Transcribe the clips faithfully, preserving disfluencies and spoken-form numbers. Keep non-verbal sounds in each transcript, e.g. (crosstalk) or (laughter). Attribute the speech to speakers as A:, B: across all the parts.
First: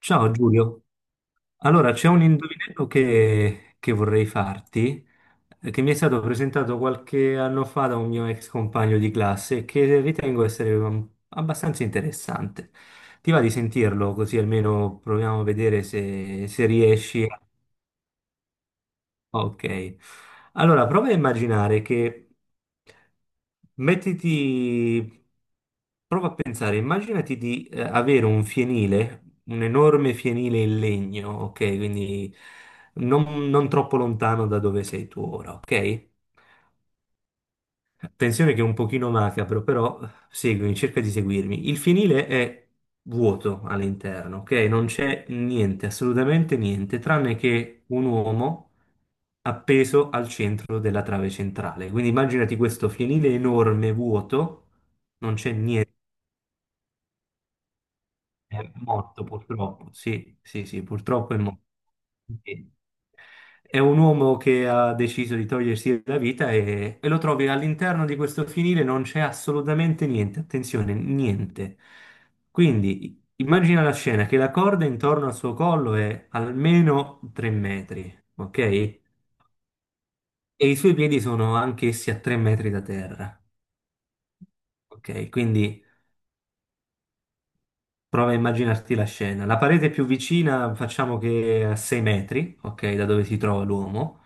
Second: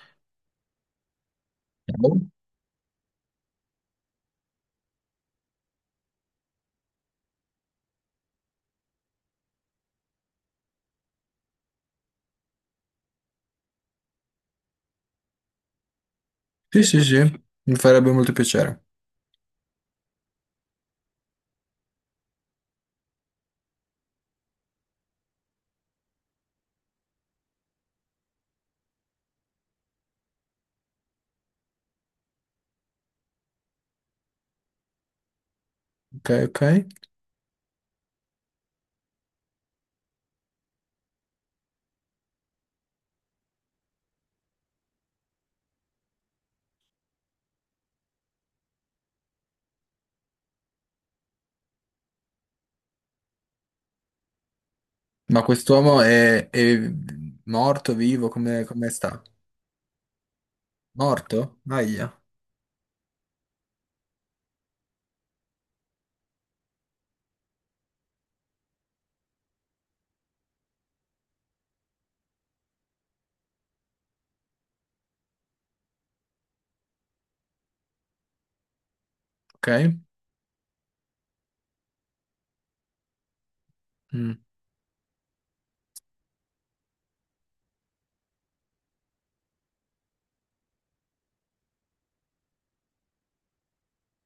A: Ciao Giulio, allora c'è un indovinello che, che vorrei farti, eh, che mi è stato presentato qualche anno fa da un mio ex compagno di classe e che ritengo essere um, abbastanza interessante. Ti va di sentirlo così almeno proviamo a vedere se, se
B: Sì, sì, sì,
A: riesci?
B: mi farebbe molto piacere.
A: Ok. Allora, prova a immaginare che mettiti, prova a pensare, immaginati di eh, avere un fienile, un enorme fienile in legno, ok? Quindi non, non troppo lontano da dove sei tu ora, ok?
B: Ok, ok.
A: Tensione che è un pochino macabro, però seguimi, cerca di seguirmi. Il finile è vuoto all'interno, ok? Non c'è niente, assolutamente niente, tranne che un uomo appeso al centro della trave centrale. Quindi immaginati questo finile enorme, vuoto, non
B: Ma
A: c'è niente,
B: quest'uomo è, è morto, vivo, come,
A: è
B: come sta?
A: morto purtroppo. Sì, sì, sì, purtroppo è
B: Morto?
A: morto.
B: Aia,
A: Ok. È un uomo che ha deciso di togliersi la vita e, e lo trovi all'interno di questo finire, non c'è assolutamente niente, attenzione, niente. Quindi immagina la scena che la corda intorno al suo collo è almeno tre metri, ok? E
B: ok.
A: i suoi piedi sono anch'essi a tre metri da terra,
B: Mm.
A: ok? Quindi prova a immaginarti la scena. La parete più vicina facciamo che è a sei metri, ok, da dove si trova l'uomo.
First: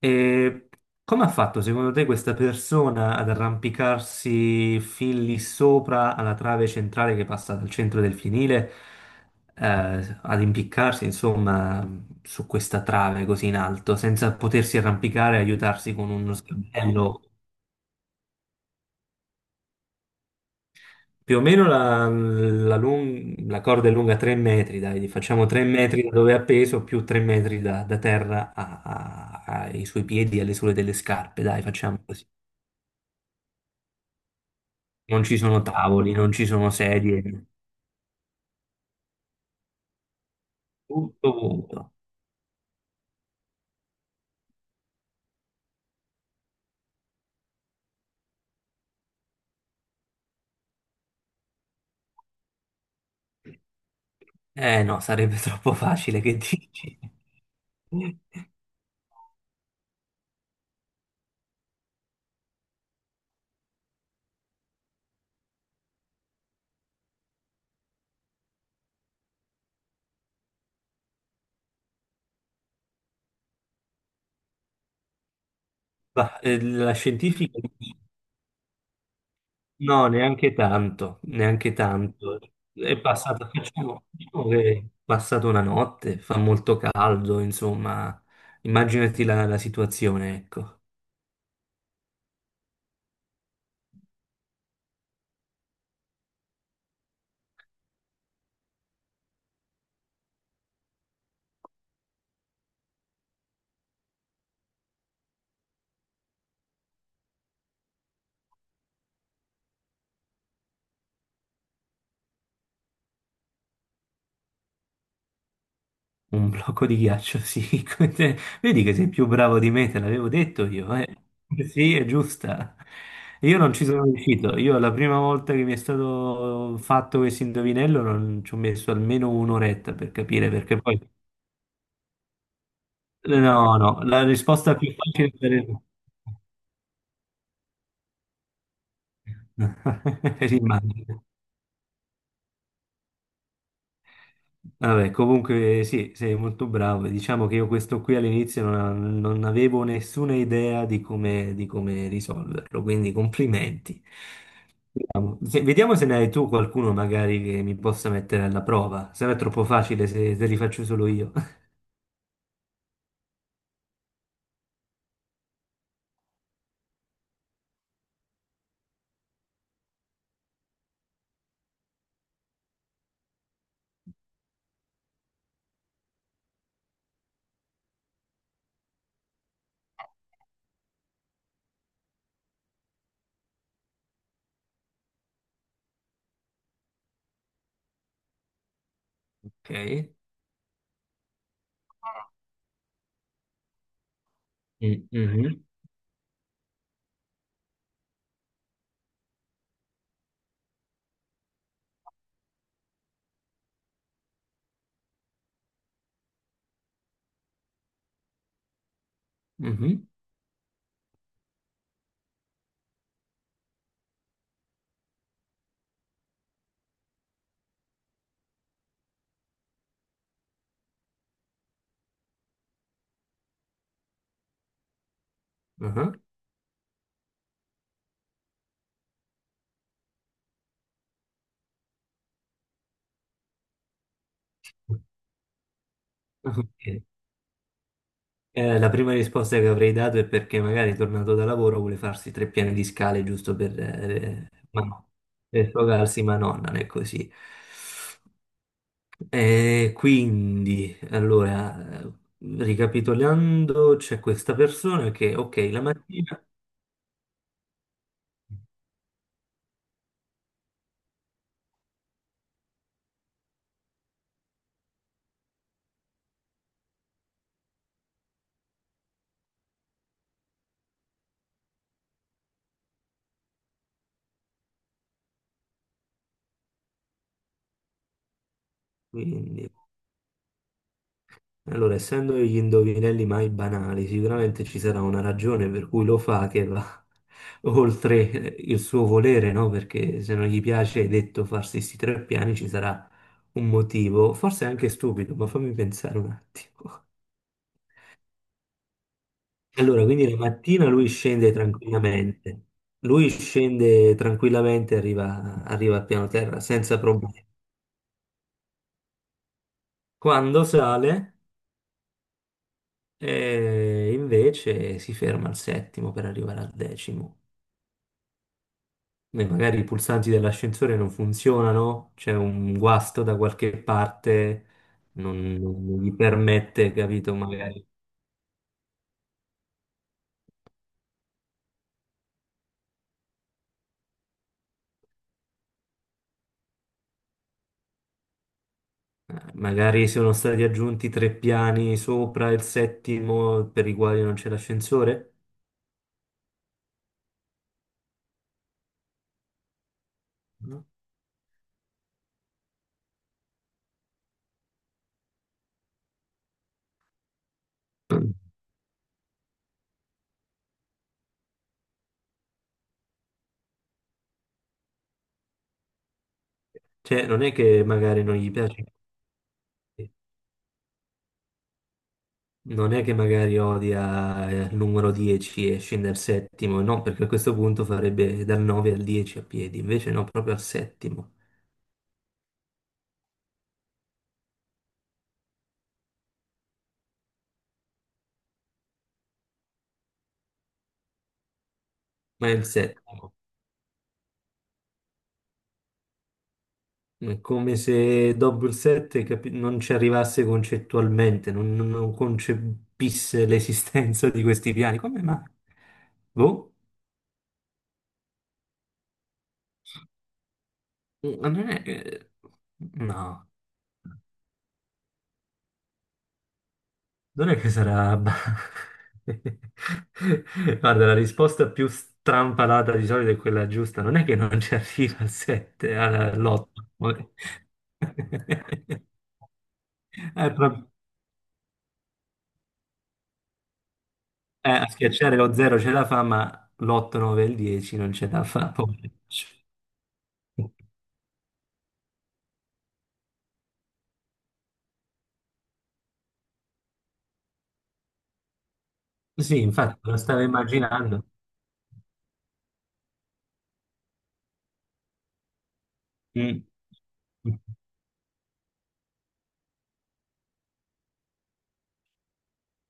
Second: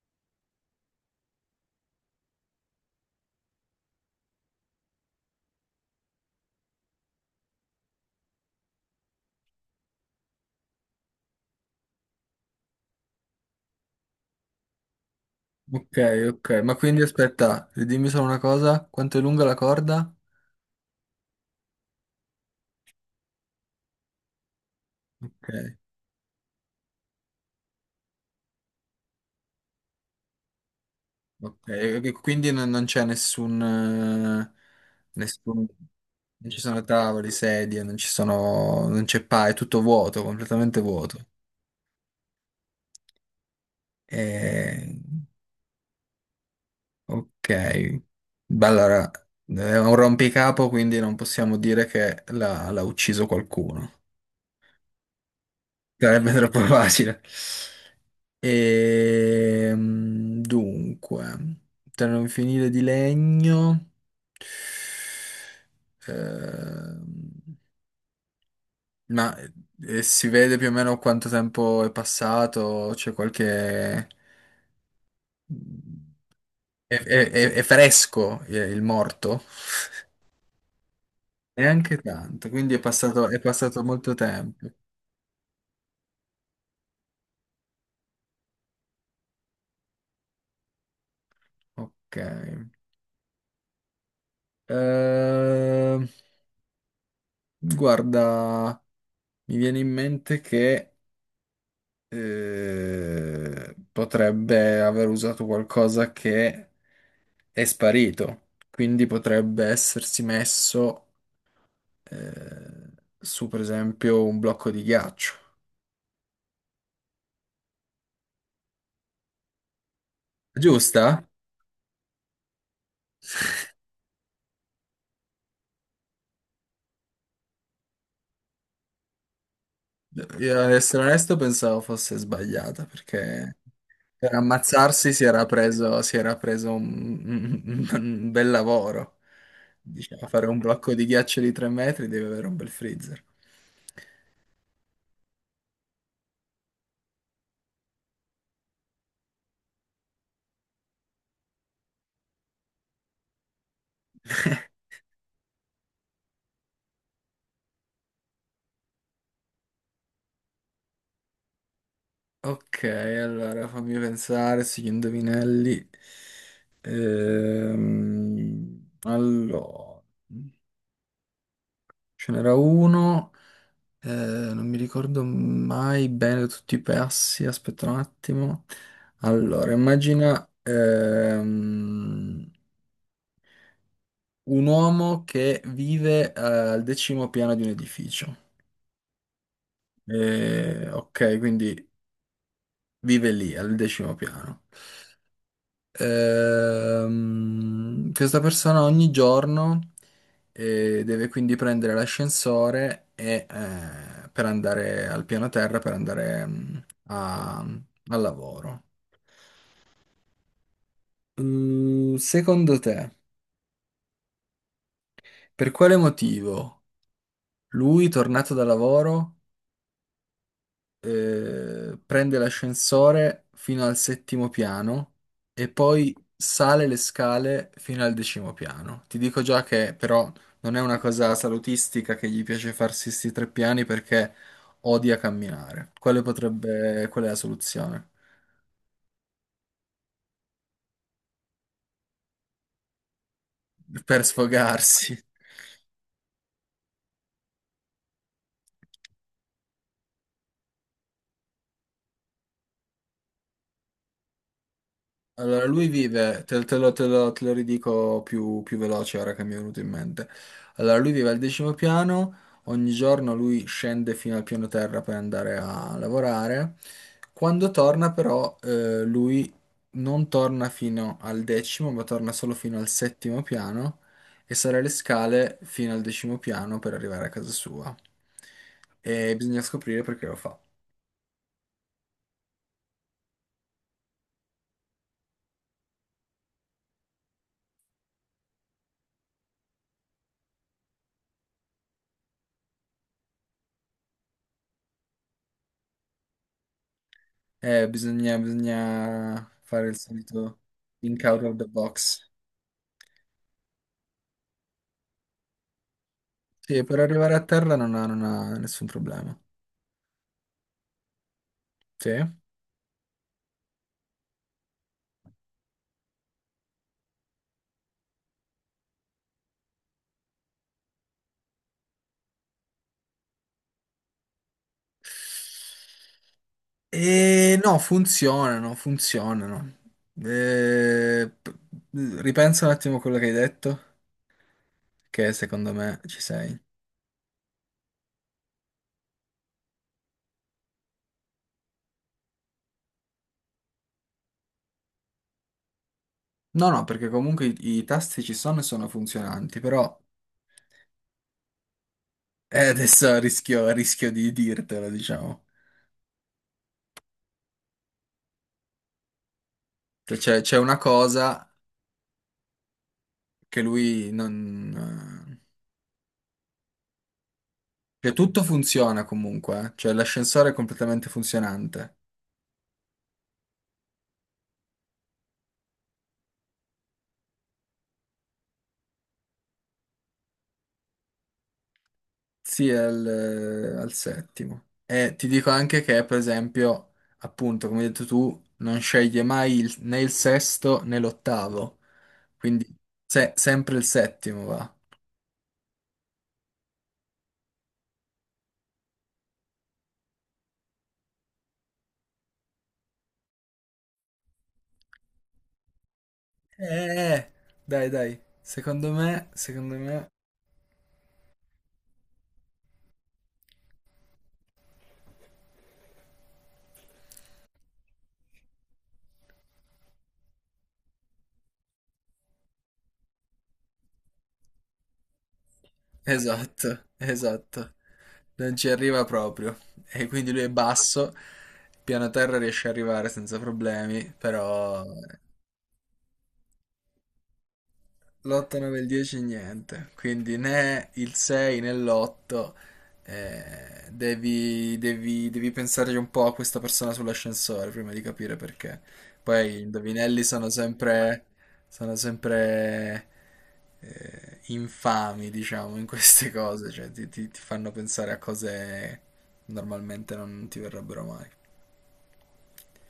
A: E come ha fatto secondo te questa persona ad arrampicarsi fin lì sopra alla trave centrale che passa dal centro del fienile, eh, ad impiccarsi insomma su questa trave così in alto, senza potersi arrampicare e aiutarsi
B: Ok,
A: con uno
B: ok. Ma quindi
A: sgabello?
B: aspetta, dimmi solo una cosa, quanto è lunga la corda?
A: Più o meno la, la lung- la corda è lunga tre metri, dai, gli facciamo tre
B: Ok,
A: metri da dove è appeso più tre metri da, da terra a- a- ai suoi piedi, alle suole delle scarpe, dai,
B: ok.
A: facciamo
B: E
A: così.
B: quindi non, non c'è nessun, eh,
A: Non ci sono
B: nessun...
A: tavoli, non ci
B: Non ci
A: sono
B: sono
A: sedie,
B: tavoli, sedie, non ci sono... non c'è pa, è tutto vuoto, completamente vuoto.
A: tutto vuoto.
B: E... Ok, beh, allora è un rompicapo, quindi non possiamo dire che l'ha l'ha ucciso qualcuno.
A: Eh no, sarebbe (laughs) troppo facile,
B: Sarebbe (laughs)
A: che
B: troppo
A: dici?
B: facile.
A: (laughs)
B: Ehm, dunque, per non finire di legno, ehm, ma eh, si vede più o meno quanto tempo è passato? C'è qualche...
A: Ma, eh, la
B: È, è- è-
A: scientifica...
B: è fresco eh, il morto?
A: No, neanche tanto, neanche
B: Neanche
A: tanto.
B: tanto, quindi è
A: È
B: passato, è
A: passata,
B: passato
A: facciamo,
B: molto
A: diciamo
B: tempo.
A: che è passata una notte, fa molto caldo, insomma, immaginati la, la situazione, ecco,
B: Ok. Ehm, guarda, mi viene in mente che eh, potrebbe aver usato qualcosa che è sparito, quindi potrebbe essersi messo eh, su, per esempio, un blocco di ghiaccio.
A: un blocco di ghiaccio, sì. (laughs) Come te. Vedi che sei più bravo di me, te l'avevo detto io, eh.
B: Giusta?
A: Sì, è giusta. Io non ci sono riuscito, io la prima volta che mi è stato fatto questo indovinello non ci ho messo almeno un'oretta per capire,
B: Io, ad
A: perché poi...
B: essere onesto, pensavo fosse sbagliata perché.
A: No, no, la
B: Per
A: risposta più
B: ammazzarsi si
A: facile
B: era
A: sarebbe...
B: preso, si era preso un, un- un bel lavoro. Diceva, fare
A: (laughs)
B: un blocco di
A: Immagino.
B: ghiaccio di tre metri deve avere un bel freezer.
A: Vabbè, comunque sì, sei molto bravo. Diciamo che io questo qui all'inizio non, non avevo nessuna idea di come, di come risolverlo, quindi complimenti.
B: (laughs)
A: Vediamo. Se, vediamo se ne hai tu qualcuno magari che mi possa mettere alla prova, se no è troppo facile se, se li faccio solo io. (laughs)
B: Ok, allora fammi pensare, sugli indovinelli. Ehm, allora, ce n'era uno, eh, non mi ricordo mai bene tutti i passi, aspetta un attimo. Allora, immagina, ehm, un uomo che vive eh, al decimo piano di un edificio.
A: Ok.
B: Eh, ok, quindi vive lì, al decimo piano.
A: Mm, mhm,
B: Ehm, questa persona ogni giorno eh, deve quindi prendere l'ascensore e, eh, per andare al piano terra, per andare mm, a- al lavoro.
A: mhm,
B: Mm, secondo te, per quale motivo lui, tornato da lavoro, eh, prende l'ascensore fino al settimo piano e
A: aha.
B: poi sale le scale fino al decimo piano. Ti dico già che però non è una cosa salutistica che gli piace farsi questi tre piani perché odia camminare. Quale
A: Ok.
B: potrebbe, qual è la soluzione?
A: Eh, la prima risposta che avrei dato è perché magari tornato da lavoro vuole farsi tre piani di scale giusto per,
B: Per
A: eh, ma no,
B: sfogarsi.
A: per sfogarsi, ma no, non è così. Eh, quindi, allora, eh, ricapitolando, c'è questa persona che,
B: Allora,
A: ok, la
B: lui
A: mattina,
B: vive, te, te lo, te lo- te lo ridico più, più veloce ora che mi è venuto in mente. Allora, lui vive al decimo piano, ogni giorno lui scende fino al piano terra per andare a lavorare. Quando torna però, eh, lui non torna fino al decimo, ma torna solo fino al settimo piano e sale le scale fino al decimo piano per arrivare a casa sua. E bisogna
A: quindi
B: scoprire perché lo fa.
A: allora, essendo gli indovinelli mai banali, sicuramente ci sarà una ragione per cui lo fa che va (laughs) oltre il suo volere, no? Perché se non gli piace, hai detto, farsi questi tre piani, ci sarà un motivo, forse anche stupido, ma fammi pensare un attimo.
B: Eh, bisogna, bisogna
A: (laughs)
B: fare il
A: Allora, quindi la
B: solito
A: mattina lui
B: think out
A: scende
B: of the box.
A: tranquillamente, lui scende tranquillamente, arriva, arriva al piano terra
B: Sì,
A: senza
B: per arrivare a
A: problemi.
B: terra non ha, non ha nessun problema.
A: Quando sale,
B: Sì.
A: eh, invece si ferma al settimo per arrivare al decimo. Beh, magari i pulsanti dell'ascensore non funzionano, c'è un guasto da qualche parte, non, non gli permette, capito?
B: E no,
A: Magari,
B: funzionano, funzionano. Eh, p- ripensa un attimo a quello che hai detto, che secondo me ci sei.
A: eh, magari sono stati aggiunti tre piani sopra il settimo per i quali non c'è l'ascensore.
B: No, no, perché comunque i, i tasti ci sono e sono funzionanti, però
A: No.
B: eh, adesso (laughs) rischio, rischio di dirtelo, diciamo. Cioè, C'è c'è una cosa che lui non...
A: Cioè, non è che
B: Cioè,
A: magari non
B: tutto
A: gli piace,
B: funziona comunque, eh. Cioè l'ascensore è completamente funzionante.
A: non è che magari odia eh, il numero dieci e scende al settimo, no, perché a questo punto farebbe dal nove al dieci a piedi, invece no, proprio al settimo.
B: Sì, è al, al settimo. E ti dico anche che, per esempio, appunto, come hai detto tu, non sceglie mai il- né il sesto né l'ottavo.
A: Ma è il
B: Quindi
A: settimo.
B: se- sempre il settimo va.
A: È come se Double sette capi- non ci arrivasse concettualmente, non, non non concepisse l'esistenza di questi piani. Come mai? Boh,
B: Eh, dai, dai. Secondo me, secondo me...
A: ma non è che... No, non è che sarà... (laughs) Guarda, la risposta più strampalata di solito è quella giusta. Non è che non ci arriva al sette,
B: Esatto,
A: all'otto.
B: esatto. Non ci arriva proprio. E quindi lui è
A: (laughs)
B: basso. Piano terra riesce ad arrivare senza problemi,
A: Eh,
B: però...
A: a schiacciare lo zero ce la fa, ma l'otto, nove e il dieci non ce la
B: L'otto,
A: fa.
B: nove e il dieci
A: Poveraccio.
B: niente, quindi né il sei né l'otto devi, devi, devi pensarci un po' a questa persona sull'ascensore prima di capire perché. Poi i
A: Sì, infatti, lo
B: indovinelli
A: stavo
B: sono
A: immaginando.
B: sempre, sono sempre eh, infami, diciamo, in queste
A: Mm.
B: cose, cioè ti, ti- ti fanno pensare a cose normalmente non ti verrebbero mai.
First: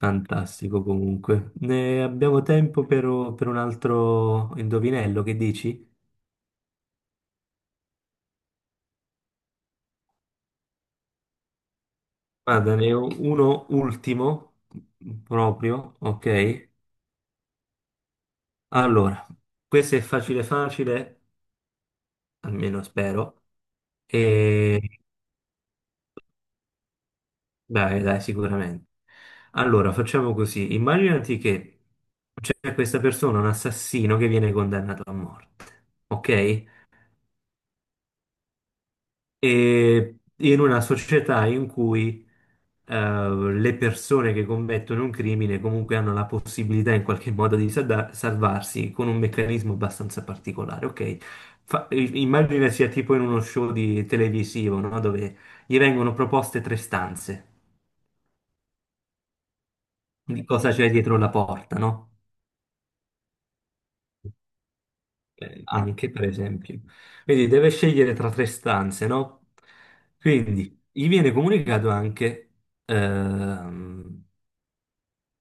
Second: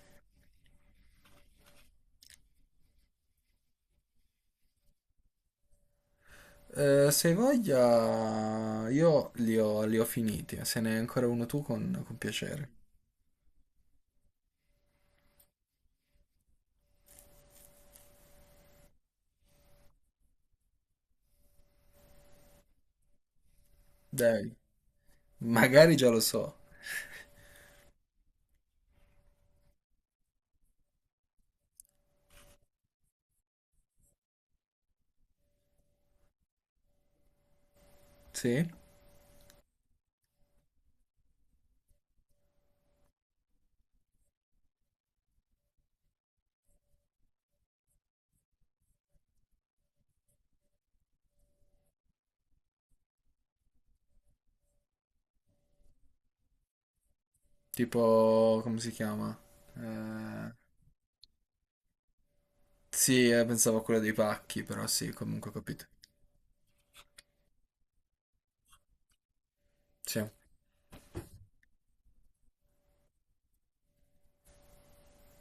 A: Fantastico comunque. Ne abbiamo tempo per, per un altro indovinello, che dici?
B: Eh, se hai voglia, io li ho, li ho finiti, se ne hai ancora uno tu con con piacere.
A: Guarda, ne ho uno ultimo, proprio, ok? Allora, questo è facile facile, almeno spero.
B: Dai,
A: E
B: magari già lo so.
A: dai, dai, sicuramente. Allora, facciamo così. Immaginati che c'è questa persona, un assassino, che viene condannato a morte, ok?
B: Sì?
A: E in una società in cui eh, le persone che commettono un crimine comunque hanno la possibilità in qualche modo di sada- salvarsi con un meccanismo abbastanza particolare, ok? Fa- i- immagina sia tipo in uno show di televisivo, no? Dove gli vengono proposte tre stanze
B: Tipo, come si chiama?
A: di
B: Eh,
A: cosa c'è dietro la porta, no?
B: sì, eh, pensavo a quella dei pacchi, però sì, comunque ho
A: Eh,
B: capito.
A: anche per esempio. Quindi deve scegliere tra tre stanze, no?
B: Sì.
A: Quindi gli viene comunicato anche, ehm,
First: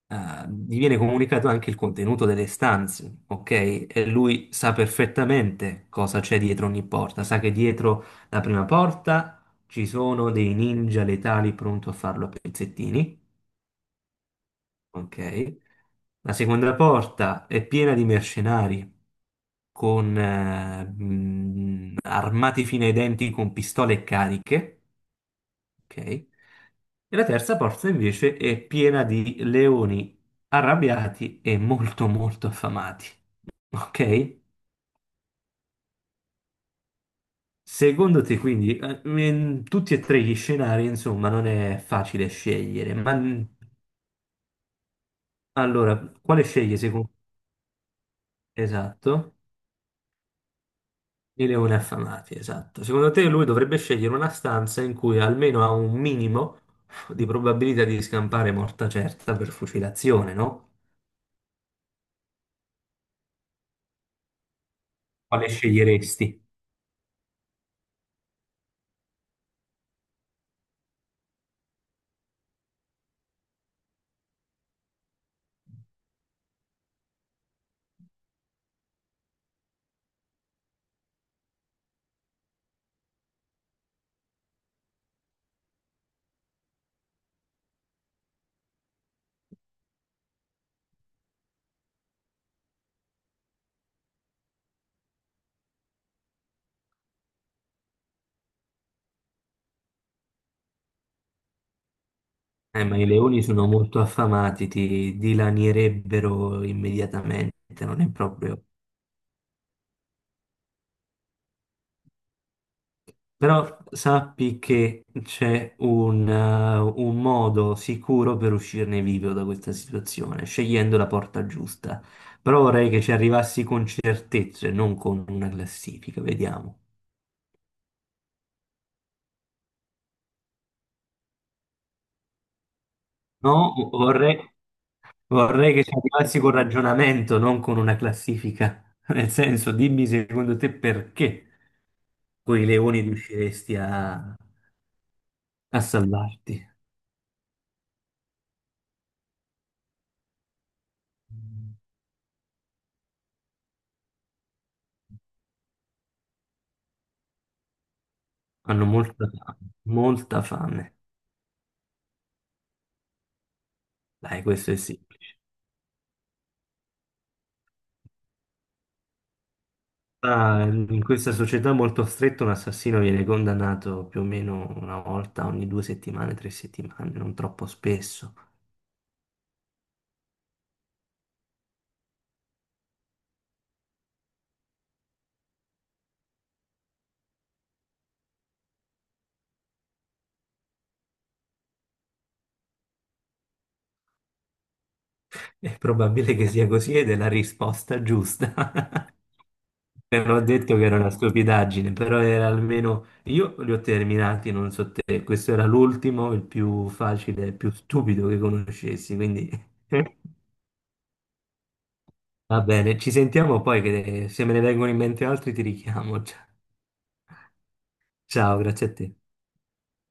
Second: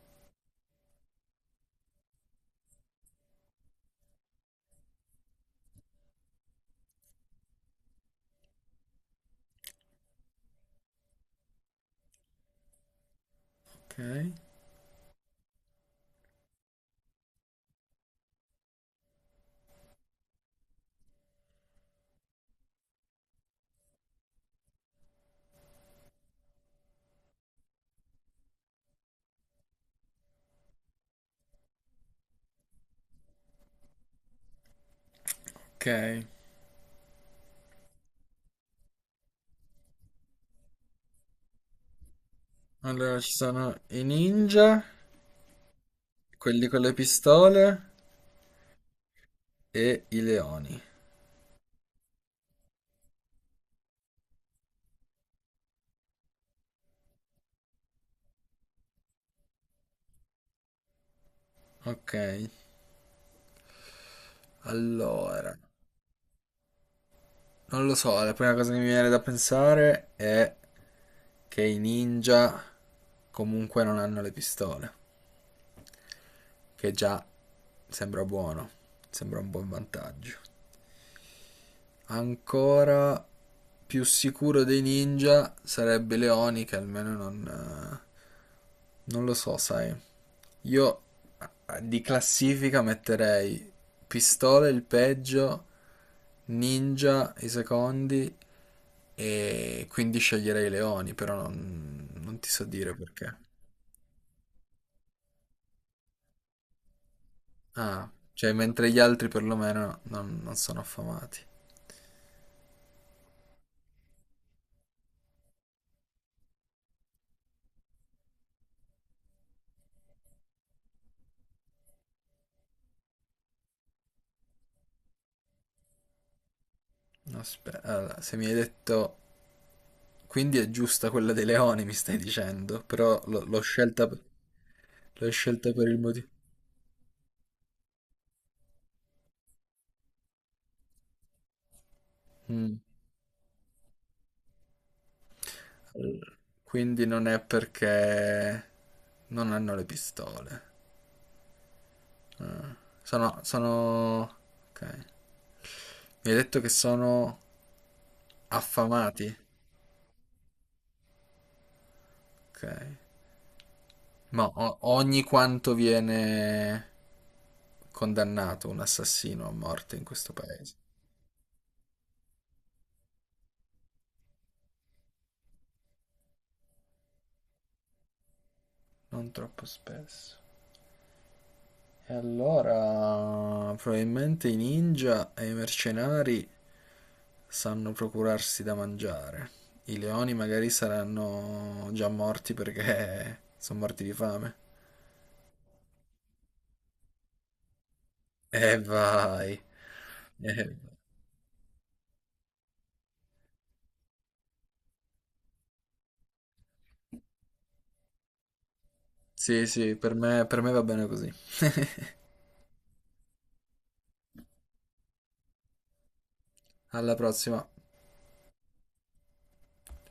A: eh, gli viene comunicato anche il contenuto delle stanze, ok? E lui sa perfettamente cosa c'è dietro ogni porta, sa che dietro la prima porta ci sono dei ninja letali pronto a farlo a pezzettini,
B: Ok.
A: ok? La seconda porta è piena di mercenari con eh, mh, armati fino ai denti con pistole cariche, ok? E la terza porta invece è piena di leoni arrabbiati e molto molto affamati, ok?
B: Ok.
A: Secondo te quindi eh, in tutti e tre gli scenari, insomma, non è facile scegliere, ma
B: Allora ci
A: mh,
B: sono i ninja,
A: allora, quale
B: quelli
A: scegli
B: con le
A: secondo...
B: pistole
A: Esatto.
B: e i leoni.
A: I leoni affamati, esatto. Secondo te lui dovrebbe scegliere una stanza in cui almeno ha un minimo di probabilità di scampare morta certa per fucilazione, no?
B: Ok.
A: Quale
B: Allora,
A: sceglieresti?
B: non lo so, la prima cosa che mi viene da pensare è che i ninja comunque non hanno le pistole. Che già sembra buono, sembra un buon vantaggio. Ancora più sicuro dei ninja sarebbe Leoni che almeno non... eh, non lo so, sai. Io eh, di classifica metterei Pistola il peggio, Ninja i secondi e quindi sceglierei Leoni, però non, non ti so
A: Eh,
B: dire
A: ma i
B: perché.
A: leoni sono molto affamati, ti dilanierebbero immediatamente, non è
B: Ah, cioè
A: proprio...
B: mentre gli altri perlomeno non non sono affamati.
A: Però sappi che c'è un, eh, un modo sicuro per uscirne vivo da questa situazione, scegliendo la porta giusta. Però vorrei che ci arrivassi con certezze, non con una classifica, vediamo.
B: Aspetta, allora, se mi hai detto... Quindi è giusta quella dei leoni, mi stai dicendo, però l'ho l'ho
A: No,
B: scelta, per-
A: vorrei,
B: l'ho scelta
A: vorrei che
B: per
A: ci
B: il motivo...
A: arrivassi con ragionamento, non con una classifica. (laughs) Nel senso, dimmi secondo te perché con i
B: Mm.
A: leoni riusciresti a, a
B: Allora,
A: salvarti.
B: quindi non è perché non hanno le pistole. Ah. Sono, sono... Ok. Mi hai detto che sono
A: Hanno molta
B: affamati?
A: fame, molta fame.
B: Ok.
A: Dai,
B: Ma
A: questo è
B: o-
A: sì.
B: ogni quanto viene condannato un assassino a morte in questo
A: Ah,
B: paese?
A: in questa società molto stretta un assassino viene condannato più o meno una volta ogni due settimane, tre settimane, non troppo spesso.
B: Non troppo spesso. E allora, probabilmente i ninja e i mercenari sanno procurarsi da mangiare. I leoni magari saranno già morti perché (laughs) sono morti di fame.
A: È probabile che sia così ed è la risposta giusta.
B: E
A: (laughs)
B: vai.
A: Non ho detto
B: Eh,
A: che era una stupidaggine, però era almeno... Io li ho terminati, non so te, questo era l'ultimo, il più facile, il più stupido che conoscessi, quindi...
B: sì, sì, per me
A: (laughs)
B: per me va bene così.
A: Va bene, ci sentiamo poi che se me ne vengono in mente altri ti richiamo.
B: Alla prossima.
A: Ciao, grazie a te.